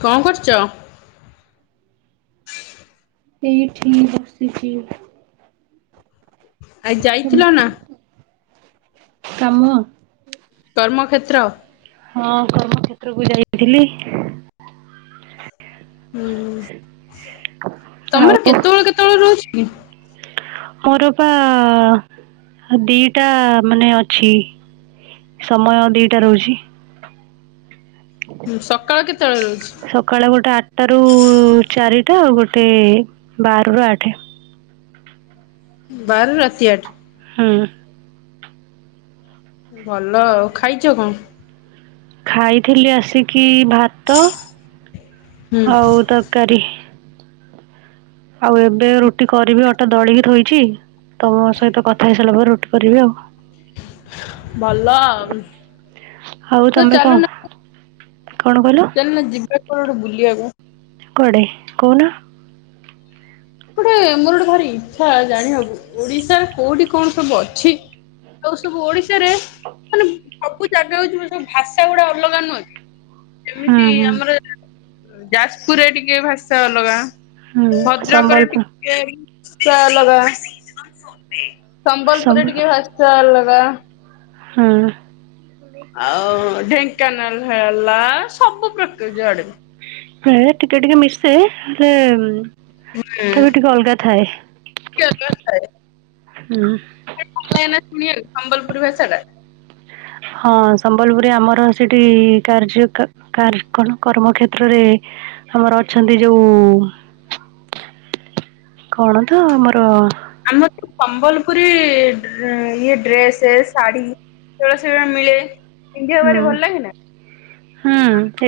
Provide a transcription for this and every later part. କଣ କରୁଛ? ଏଇଠି ବସିଚି ଆଜି ଯାଇଥିଲ ନା। କାମ କର୍ମକ୍ଷେତ୍ର ହଁ କର୍ମକ୍ଷେତ୍ରକୁୁ ଯାଇଥିଲି। ହୁ ତମର କେତେବେଳ କେତେବେଳ ରହୁଛି କି? ମୋର ପା ଦିଟା ମାନେ ଅଛି। ସମୟ ଦିଟା ରହୁଛି। ସକାଳ କେତେବେଳେ ରହୁଛି? ସକାଳ ଗୋଟେ ଆଠଟା ରୁ ଚାରିଟା ଗୋ ସେ ବାରରୁ ଆଠେ। ବାର ରୁ ରାତି ଆଠେ। ହୁଁ। ଭଲ ଆଉ ଖାଇଛ କଣ? ଖାଇଥିଲି ଆସିକି ଭାତ ହୁଁ ଆଉ ତରକାରି। ଆଉ ଏବେ ରୁଟି କରିବି ଅଟା ଦଳିକି ଥୋଇଛି। ତମୋ ସହିତ କଥା ହେଇସାରିଲା ପରେ ରୁଟି କରିବି ଆଉ। ଭଲ ଆଉ ତ ଚାଲୁ ନା ଚାଲୁ ନ ଯିବା କୁଆଡ଼େ ଗୋଟେ ବୁଲିବାକୁ। କୁଆଡ଼େ କହୁନ? ଗୋଟେ ମୋର ଗୋଟେ ଭାରି ଇଚ୍ଛା ଜାଣିବାକୁ ଓଡିଶା କୋଉଠି କଣ ସବୁ ଅଛି? ଯୋଉ ସବୁ ଓଡି ଚେ ରେ ମାନେ ସବୁ ଜାଗା ହଉଛି ସବୁ ଭାଷା ଗୁଡା ଅଲଗା ନୁହଁ କି। ଏମିତି ଆମର ଯାଜପୁରରେ ଟିକେ ଭାଷା ଅଲଗା। ହୁଁ। ଭଦ୍ରକରେ ଟିକେ ଭାଷା ଅଲଗା। ସମ୍ବଲପୁରରେ ଟିକେ ଭାଷା ଅଲଗା। ହୁଁ। ଆଉ ଢେଙ୍କାନାଳ ହେଲା ସବୁ ପ୍ରକାର ଯୁଆଡ଼େ ବି। ହେଁ ଟିକେ ଟିକେ ମିଶେ ହେଲେ ତଥାପି ଟିକେ ଅଲଗା ଥାଏ। ଥାଏ। ହୁଁ। ଭଲ ଲାଗେନା ଶୁଣିବାକୁ ସମ୍ବଲପୁରି ଭାଷାଟା। ହଁ ସମ୍ବଲପୁରରେ ଆମର ସେଠି କାର୍ଯ୍ୟ କାର କଣ କର୍ମ କ୍ଷେତ୍ର ରେ। ଆମର ଅଛନ୍ତି ଯୋଉ କଣ ତ ଆମର ଆମର ତ ସମ୍ବଲପୁରୀ ଇଏ ଡ୍ରେସେ ଶାଢୀ ସେଗୁଡା ସବୁ ମିଳେ ପିନ୍ଧିବାକୁ ହୁଁ ଭାରି ଭଲ ଲାଗେ ନା। ହୁଁ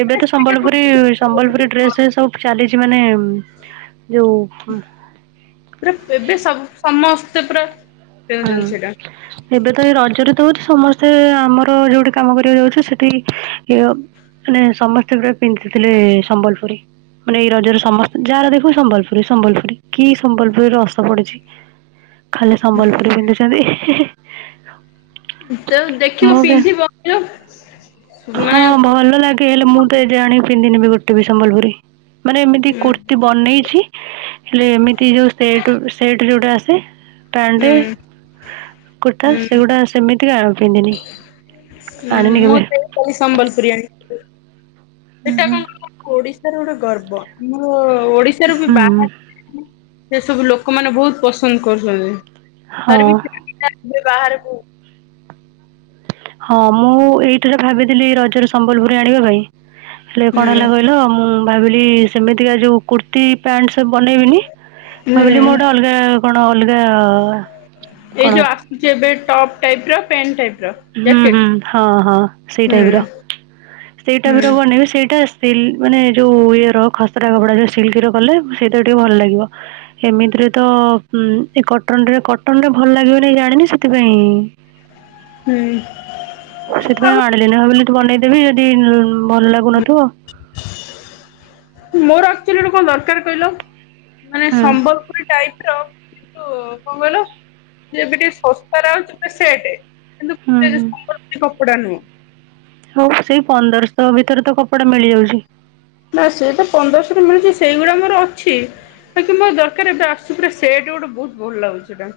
ଏବେ ତ ସମ୍ବଲପୁରୀ ସମ୍ବଲପୁରୀ ଡ୍ରେସ ସବୁ ଚାଲିଛି ମାନେ ଯୋଉ ମସ୍ତେ ପୁରା ହଁ ପିନ୍ଧୁଛନ୍ତି ସେଇଟା। ଏବେ ତ ଏଇ ରଜରେ ତୋ ଅତି ସମସ୍ତେ ଆମର ଯୋଉଠି କାମ କରିଆକୁ ଯାଉଛୁ ସେଠି ଇଏ ନେ ସମସ୍ତେ ପୁରା ପିନ୍ଧିଥିଲେ ସମ୍ବଲପୁରୀ। ମାନେ ଏଇ ରଜରେ ସମସ୍ତେ ଯାହାର ଦେଖିବୁ ସମ୍ବଲପୁରୀ ସମ୍ବଲପୁରୀ କି ସମ୍ବଲପୁରୀ ରସ ପଡ଼ିଛି। ଖାଲି ସମ୍ବଲ୍ ହାଦି ତୋ ଦେଖିବ ପିନ୍ଧିବ ଇଅ ହଁ ଭଲ ଲାଗେ ହେଲେ ମୁଁ ତ ଏଯାଏଁ ଆଣି ପିନ୍ଧିନି ବି ଗୋଟେ ବି ସମ୍ବଲପୁରୀ। ମାନେ ଏମିତି କୁର୍ତ୍ତିୀ ହୁଁ ବନେଇଛି ହେଲେ ଏମିତି ଯୋଉ ସେଟ୍ ସେଟ୍ ଯୋଉଟା ଆସ୍ ସେ ପ୍ୟାଣ୍ଟେ କୁର୍ତ୍ତା ହୁଁ ସେଉଡ଼ା ସେମିତିକା ଆଉ ପିନ୍ଧିନି। ହୁଁ ଆଣିନି ମୁଁ ତ ଏ କାଲି ସମ୍ବଲପୁରୀ ଆଣିଥିଲି। ଏଟା କେବେ। କଁ କହିଲ ଓଡ଼ିଶାର ଗୋଟେ ଗର୍ବ ଆମର ଓ ଓଡ଼ିଶାରୁ ପା ହୁଁ ବାହାର ସେ ସବୁ ଲୋକମାନେ ବୋହୁତ ପସନ୍ଦ କରୁଛନ୍ତି। ହଁ ତାର ବି [unintelligible] ବି ବାହାରେ। ହଁ ମୁଁ ଏଇଥର ଭାବିଥିଲି ରଜରେ ସମ୍ବଲପୁରୀ ଆଣିବା ପାଇଁ। ହେଲେ କଣ ହୁଁ ହେଲା କହିଲ ମୁଁ ଭାବିଲି ସେମିତିକା ଯୋଉ କୁର୍ତ୍ତୀ ପ୍ୟାଣ୍ଟସ୍ ଟା ବନେଇବିନି ଭାବିଲି ହୁଁ ମୋ ଟା ଅଲଗା କଣ ଅଲଗା ଏଇ କ'ଣ ଯୋଉ ଆସୁଚି ଏବେ ଟାଇପ୍ ର ପେନ୍ ଟାଇପ୍ ହୁଁ ହୁଁ ହଁ ହଁ ସେଇ ଟାଇପ୍ ହୁଁ ର ସେଇ ଟାଇପ୍ ର ହୁଁ ବନେଇବେ ସେଇଟା ସିଲ୍ ମାନେ ଯୋଉ ଇଏର ଖସରା କପଡ଼ା ଯଉ ସିଲ୍କ୍ ର କଲେ ସେଇଟା ଟିକେ ଭଲ ଲାଗିବ ଏମିତି ର ଇ ତ ଉଁ ଏ କଟନ୍ ରେ କଟନ୍ ରେ ଭଲ ଲାଗିବ ନେଇ ଜା ଆନି ସେଥିପାଇଁ। ହୁଁ ସେଥିପାଇଁ ଆଉ ଆଣିଲିନି ଭାବିଲି ଏଠୁ ବନେଇଦେବି ଅଦି ଭଲ ଲାଗୁନଥୁବ। ଆକ୍ଚୁଲି ଗୋଟେ କଣ ଦରକାର କହିଲ ମାନେ ହଁ ସମ୍ବଲପୁରୀ ଟାଇପ୍ ପ୍ର ଏ ଯୋଉ କଁ କହିଲ ଯେ ଏବେ ଟିଏ ଶସ୍ତାରେ ଆଉଚି ପୁରା ସେଟେ। କିନ୍ତୁ ହଁ ପୁରା ଯେ ହଁ ସମ୍ବଲପୁରୀ କପଡ଼ା ନୁହେଁ ନ। ହଉ ସେଇ ପନ୍ଦରଶ ଭିତରେ ତ କପଡ଼ା ମିଳିଯାଉଚି। ନାଁ ସେ ତ ପନ୍ଦରଶରୁ ମିଳୁଚି ସେଇଗୁଡ଼ା ମୋର ଅଛି। ବାକି ମୋର ଦରକାର ଏବେ ଆସୁଚି ପୁରା ସେଟ୍ ଗୋଟେ ବୋହୁତ ଭଲ ଲାଗୁ ସେଟା।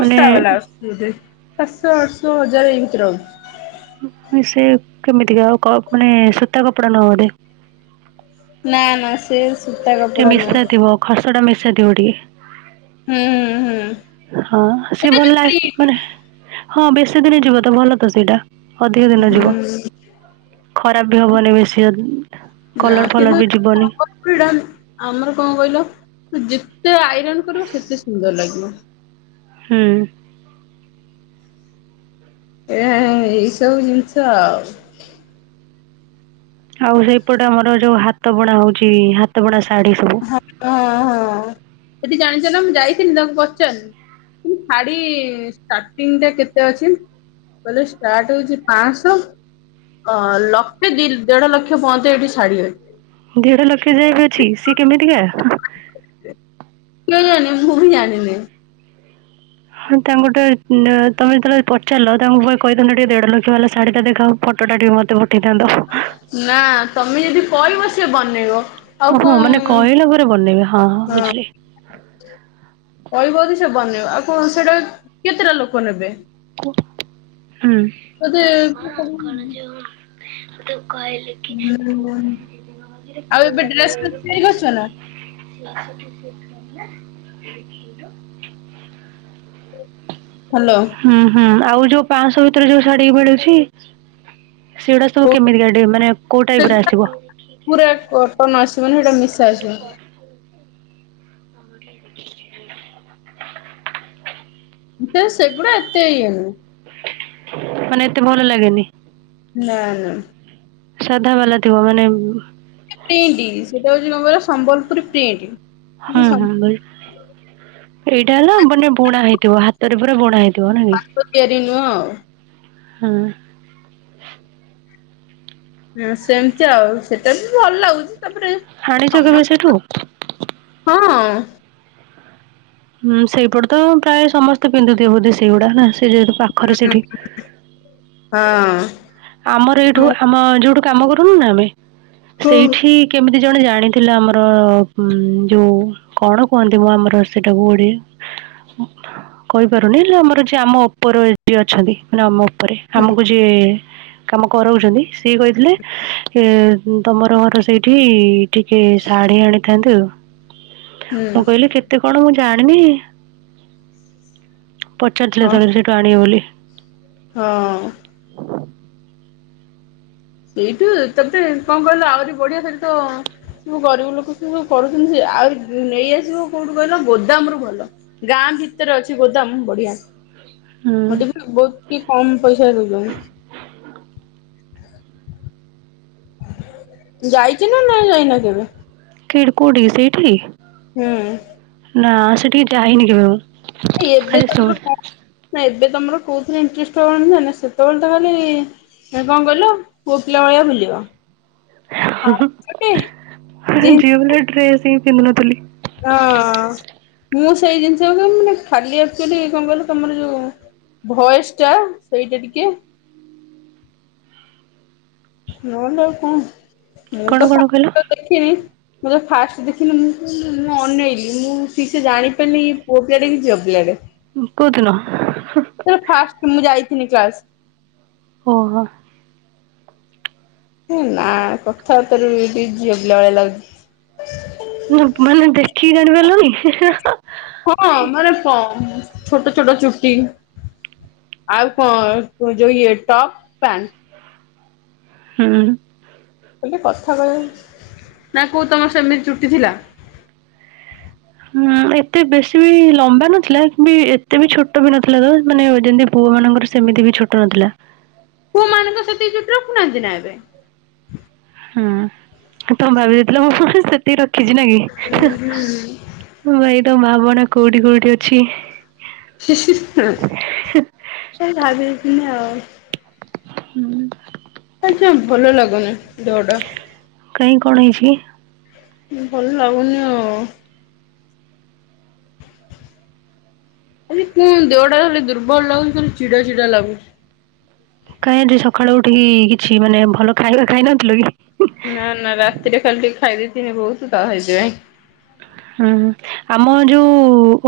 ମାନେ ବାଲା ଆସୁଚି ବୋଧେ ସାତଶ ଆଠଶ ହଜାରେ ଏଇ ଭିତରେ ଆଉଚି। ଉଁ ଏ ସେ କେମିତିକା ଅ କ ମାନେ ସୁତା କପଡ଼ା ନୁହଁ ବୋଧେ। ନାଁ ନାଁ ସେ ସୂତା ଟିକେ କପଡା ନୁହଁ ମିଶାଥିବ ଖସଡ଼ା ମିଶାଥିବ ଟିକେ। ହୁଁଁ ହୁଁ ହୁଁ। ହଁ ସିଏ ଏଟା ଭଲ ଯୋଉ ଲାଷ୍ ପ୍ରିଣ୍ଟ କରେ ହଁ ବେଶୀ ଦିନି ଯିବ ତ ଭଲ ତ ସେଇଟା। ଅଧିକ ଦିନ ଯିବ ହୁଁ। ଖରାପ ବି ହବନେଇ ବେଶୀ ଅ ନାଁ କିନ୍ତୁ ସମ୍ବଲପୁରୀଟା ଆମର କଁ କଇଲ ଯେତେ ଆଇରନ୍ କରିବ ସେତେ ସୁନ୍ଦର ଲାଗିବ। ହୁଁ। ଏଇଆ ଏଇସବୁ ଜିନିଷ ଆଉ। ଆଉ ହେଇପଟେ ଆମର ଯୋଉ ହାତ ବୁଣା ହଉଚି ହାତ ବୁଣା ଶାଢ଼ୀ ସବୁ ହା ହଁ ହଁ ଏଠି ଜାଣିଚ ନାଁ ମୁଁ ଯାଇଥିଲିନି ତାଙ୍କୁ ପଚାର୍ ଶାଢ଼ୀ ଷ୍ଟାର୍ଟିଂଟା କେତେ ଅଛି। କଇଲେ ଷ୍ଟାର୍ଟ ହଉଚି ପାଁଶ ଅ ଲକ୍ଷେ ଦି ଦେଢ଼ ଲକ୍ଷ ପଅନ୍ତ ଏଠି ଶାଢ଼ୀ ଅ ଦେଢ଼ ଲକ୍ଷ ଯାଏ ବି ଅଛି ସିଏ କେମିତିକା? କେଜାଣ ମୁଁ ବି ଜାଣିନି। ହଁ ତାଙ୍କୁ ଗୋଟେ ଉଁ ତମେ ଯେତେବେଳେ ପଚାରଲ ତାଙ୍କୁ ବହେ କହିଥାନ୍ତ ଟିକେ ଦେଢ ଲକ୍ଷ ବାଲା ଶାଢୀଟା ଦେଖାଅ ଫ ଫଟୋଟା ଟିକେ ମତେ ପଠେଇଥାନ୍ତ। ନା ତମେ ଯଦି କହିବ ସେ ବନେଇବ ଆଉ କଣ ଓହୋ ମାନେ କହିଲା ପରେ ବନେଇବେ ହଁ ହଁ ବୁଝିଲି। ହ କହିବକି ସେ ବନେଇବ ଆଉ କଣ ସେଟା ବି କେତେଟା ଲୋକ ନେବେ? ହୁଁ। ବୋଧେ କହିଲେ କି ପ ଦିନରେ ଆଉ ପ ଏବେ ଡ୍ରେସ୍ ଫ୍ରେସ୍ ତିଆରି କରିଛ ନା ପଇସା ଅଛି ଦ ହ୍ୟାଲୋ ହୁଁ ହୁଁ ଆଉ ଯୋଉ ପାଞ୍ଚଶ ଭିତରେ ଯୋଉ ଶାଢୀ ମିଳୁଛି ସେଉଡା ସବୁ କେମିତିକା ଟିକେ ମାନେ କୋଉ ଟାଇପର ଆସିବ? ସେ ମାନେ ସେଟା ନିଶା ଆସିବ। ଏତେ ସେଗୁଡ଼ା ଏତେ ଇଏ ନୁ ମାନେ ଏତେ ଭଲ ଲାଗେନି। ନା ନା। ସାଧା ବାଲା ଥିବ ମାନେ ପ୍ରିଣ୍ଟି ସେଇଟା ହୋଉଚି କଣ କହିଲ ସମ୍ବଲପୁରୀ ପ୍ରିଣ୍ଟି। ହୁଁ ହୁଁ ବଲି ଏଇଟା ହେଲା ମାନେ ବୁଣା ହେଇଥିବ ହାତରେ ପୁରା ବୁଣା ହେଇ ହାତ ତିଆରି ନୁହଁ ଆଉ। ହଁ। ହୁଁ ସେମତି ଆଉ ସେଟା ବି ଭଲ ଲାଗୁଚି। ତାପରେ ଆଣିଛ କେବେ ସେଠୁ ସମସ୍ତ ହଁ। ହୁଁ ସେଇପଟେ ତ ପ୍ରାୟେ ସମସ୍ତେ ପିନ୍ଧୁଥିବେ ବୋଧେ ସେଇଗୁଡା ନା ସେଇ ଯେହେତୁ ପାଖରେ ସେଇଠି। ହଁ। ଆମର ଏଇଠୁ ମୁଁ ଆମ ଯୋଉଠୁ କାମ କରୁନୁ ନା ଆମେ ହୁଁ ସେଇଠି କେମି ଜଣେ ଜାଣିଥିଲା ଆମର ଉଁ ଯୋଉ କଣ କୁହନ୍ତିମ ଆମର ସେଟାକୁ ଓଡିଆ ଉଁ କହିପାରୁନି ହେଲେ ଆମର ଯିଏ ଆମ ଓପରେ ଯିଏ ଅଛନ୍ତି ମାନେ ଆମ ଓପରେ ଆମକୁ ଯିଏ କାମ କରୋଉଚନ୍ତି ସିଏ କହିଥିଲେ ଇଏ ତମର ଘର ସେଇଠି ଟିକେ ଶାଢ଼ୀ ଆଣିଥାନ୍ତୁ। ମୁଁ କହିଲି କେତେ କଣ ମୁଁ ଜାଣିନି ପଚାରଥିଲେ ହଁ ଯେତେବେଳେ ସେଠୁ ଆଣିବେ ବୋଲି। ହଁ। ସେଇଠୁ ତତେ କଣ କହିଲ ଆହୁରି ବଢିଆ ସେଇଠି ତ ସବୁ ଗରିବ ଲୋକ ସିଏ ସବୁ କରୁଚନ୍ତି ସେରା ଆଉ ନେଇଆସିବ କୋଉଠୁ କହିଲ ଗୋଦାମରୁୁ ଭଲ ଗାଁ ଭିତରେ ଅଛି ଗୋଦାମ ବଢିଆ। ହୁଁ। ମତେ କିନ୍ତୁ ବୋହୁତ ଟି କମ ପଇସାରେ ଦୋଉଚନ୍ତି। ହ ଯାଇଚ ନା ନାଇଁ ଯାଇନ କେବେ? କିିଡ଼୍ କୋଉଠିକି ସେଇଠି। ହୁଁ। ନା ସେଠିକି ଯାଇନି କେବେ ମୁଁ। ଏଇ ଏବେ ଖାଲି [inaudible] ଶୁଣେ। ନା ଏବେ ତମର କୋଉଥିରେ ଇଣ୍ଟରେଷ୍ଟ୍ ରହନିନା ସେତେବେଳେ ତ ଖାଲି ସେ କଣ କହିଲ ପୁଅ ପିଲା ଭଳିଆ ବୁଲିବ। ହୁ ହୁ ଜିନ୍ସ ଝିଅ ପିଲା ଡ୍ରେସ ହିଁ ପିନ୍ଧୁନଥୁଲି। ହଁ। ମୁଁ ତମକୁ ସେଇ ଜିନିଷ କୁହେ ମାନେ ଖାଲି ଆକଚୋଲି କଣ କହିଲ ତମର ଯୋଉ ଭଏସଟା ସେଇଟା ଟିକେ ନ ତ ଆଉ କଣ ମୁଁ କଣ ତ କଣ କହିଲ? [inaudible] ଦେଖିନି। ମୁଁ ତ ଫାଷ୍ଟ ଦେଖିଲି ମୁଁ ମୁଁ ଅନେଇଲି ମୁଁ ଠିକ ସେ ଜାଣିପାରିନି ଇଏ ପୁଅ ପିଲାଟେ କି ଝିଅ ପିଲାଟେ। ଉଁ, କୋଉଦିନ? ସେ ଫାଷ୍ଟ ମୁଁ ଯାଇଥିନି କ୍ଲାସ୍। ଓହୋ! ହେ ନା କଥାବାର୍ତ୍ତା ରୁ ବି ଝିଅ ପିଲା ଭଳିଆ ଲାଗୁଚି। ନା ମାନେ ଦେଖିକି ଜାଣିପାରଲନି। ହଁ ମାନେ ସମ୍ ଛୋଟ ଛୋଟ ଚୁଟି। ଆଉ କ ଯୋଉ ଇଏ ଟପ୍ ପ୍ୟାଣ୍ଟ। ହୁଁ। ଖାଲି କଥା କହିବା ନା କୋଉ ତୋମର ସେମିତି ଚୁଟି ଥିଲା? ହୁଁ ଏତେ ବେଶୀ ବି ଲମ୍ବା ନଥିଲା କି ବି ଏତେ ବି ଛୋଟ ବି ନଥିଲା ତ ମାନେ ଯେମିତି ପୁଅ ମାନଙ୍କ ମୋର ସେମିତି ବି ଛୋଟ ନଥିଲା। ପୁଅ ମାନେ କଣ ସେତିକି ଚୁଟି ରଖୁନାହାନ୍ତି ନା ଏବେ? ହୁଁ ତୋମେ ଭାବିଦେଇଥିଲ ମୁଁ ବି ସେତିକି ର କିଛି ନା କି ଭାଇ ତ ମା ବଣ କୋଉଠି କୋଉଠି ଅଛି। ସେ ଭାବି ଦେଇଥିନି ଆଉ। ହୁଁ। ଆଜି ଆଉ ଭଲ ଲାଗୁନି ଦେହଟା। ଇ କଣ ହେଇଛି କି? ଭଲ ଲାଗୁନି ଆଉ। ଆଜି ପୁଣ ଦେହଟା ଖାଲି ଦୁର୍ବଳ ଲାଗୁଚି ଖାଲି ଚିଡା ଚିଡା ଲାଗୁଛି। କାହିଁ ଆଜି ସଖାଳୁ ଉଠିକି କିଛି ମାନେ ଭଲ ଖାଇବା ଖାଇନଥିଲ କି? ନା ନା ରାତିରେ ଖାଲି ଟିକେ ଖାଇଦେଇଥିନି ବହୁତ ତ ସେଇଥିପାଇଁ। ହୁଁ, ହୁଁ, ଆମ ଯୋଉ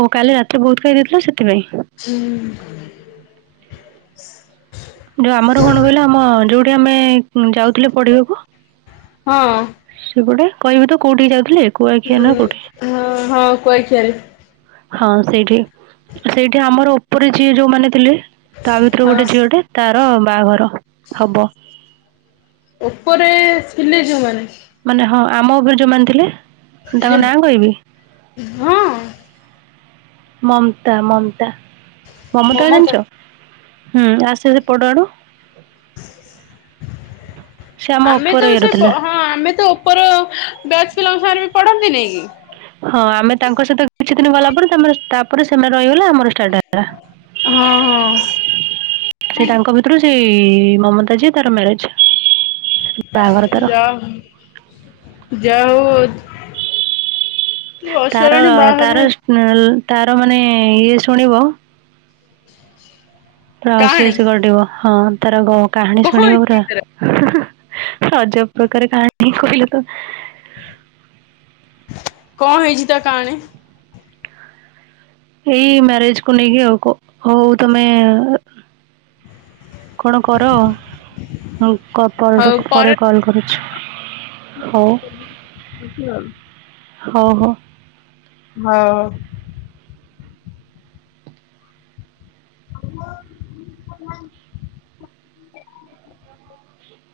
ଓ କାଲି ରାତିର ବହୁତ ଖାାଇ ଦେଇଥିଲ ସେଥିପାଇଁ। ଉଁ ଯୋଉ ଆମର କଣ କହିଲ ଆମ ଯୋଉଠି ଆମେ ଉଁ, ଯାଉ ଥିଲେ ପଢିବାକୁ ହଁ। ସେପଟେ କହିବି ତ କୋଉଠିକି ଯାଉଥିଲେ। କୁଆଖିଆ ନା କୋଉଠି। ହଁ ହଁ କୁଆଖିଆରେ ହଁ ସେଇଠି ସେଇଠି ଆମର ଉପରେ ଝିଏ ଯୋଉମାନେ ଥିଲେ ତା ଭିତରୁ ହଁ। ଗୋଟେ ଝିଅଟେ ତାର ବାହାଘର ହବ। ଉପରେ ଥିଲେେ ଯୋଉମାନେ। ମାନେ ହଁ ଆମ ଉପରେ ଯୋଉମାନେ ଥିଲେ। ଏଇ ତାଙ୍କ ନାଁ କହିବି ଯେ ହଁ ମମତା ମମତା ମମତାକୁ ମମତା ଜାଣିଛ? ହୁଁ ଆସେ ସେପଟ ଆଡୁ। ସେ ଆମ ଆମେ ଉପର ତ ଇଏର ସେ ଥିଲା। ବ-ହଁ ଆମେ ତ ଉପର ବ୍ୟାଚ୍ ପିଲାଙ୍କ ସାଙ୍ଗରେ ବି ପଢନ୍ତିନି କି? ହଁ ଆମେ ତାଙ୍କ ସହିତ କିଛି ଦିନ ଗଲା ପରେ ତୋମର ତାପରେ ସେମା ର ରହିଗଲେ ଆମର ଷ୍ଟାର୍ଟ ହେଲା। ହଁ ହଁ ସେ ତାଙ୍କ ଭିତରୁ ସେଇ ଇ ମମତା ଯିଏ ତାର ମ୍ୟାରେଜ୍। ଯା ଯା ହଉ ତାର ଅସରାଣୀ ବାହା ହେବେ ତାର ଉଁ, ତାର ମାନେ ଇଏ ଶୁଣିବ [unintelligible] ହସି କାହାଣୀ ହସି ଗଡିବ। ହଁ ତାର ଗ- କାହାଣୀ କଣ ଶୁଣିବ ପୁରା ହେଇଛି ତାର ସେ ଅଜବ ପ୍ରକାର କାହାଣୀ କହିଲେ ତ କଣ ହେଇଛି ତା କାହାଣୀ? ଏଇ ମ୍ୟାରେଜ୍ କୁ ନେଇକି ଆଉ କ-ହଉ ତୋମେ କଣ କର? ମୁଁ କର ପରେର ପରେ କଲ୍ କରୁଛୁ। ହଉ। ଆଚ୍ଛା ହଉ। ହଉ ହଉ ହଁ [unintelligible]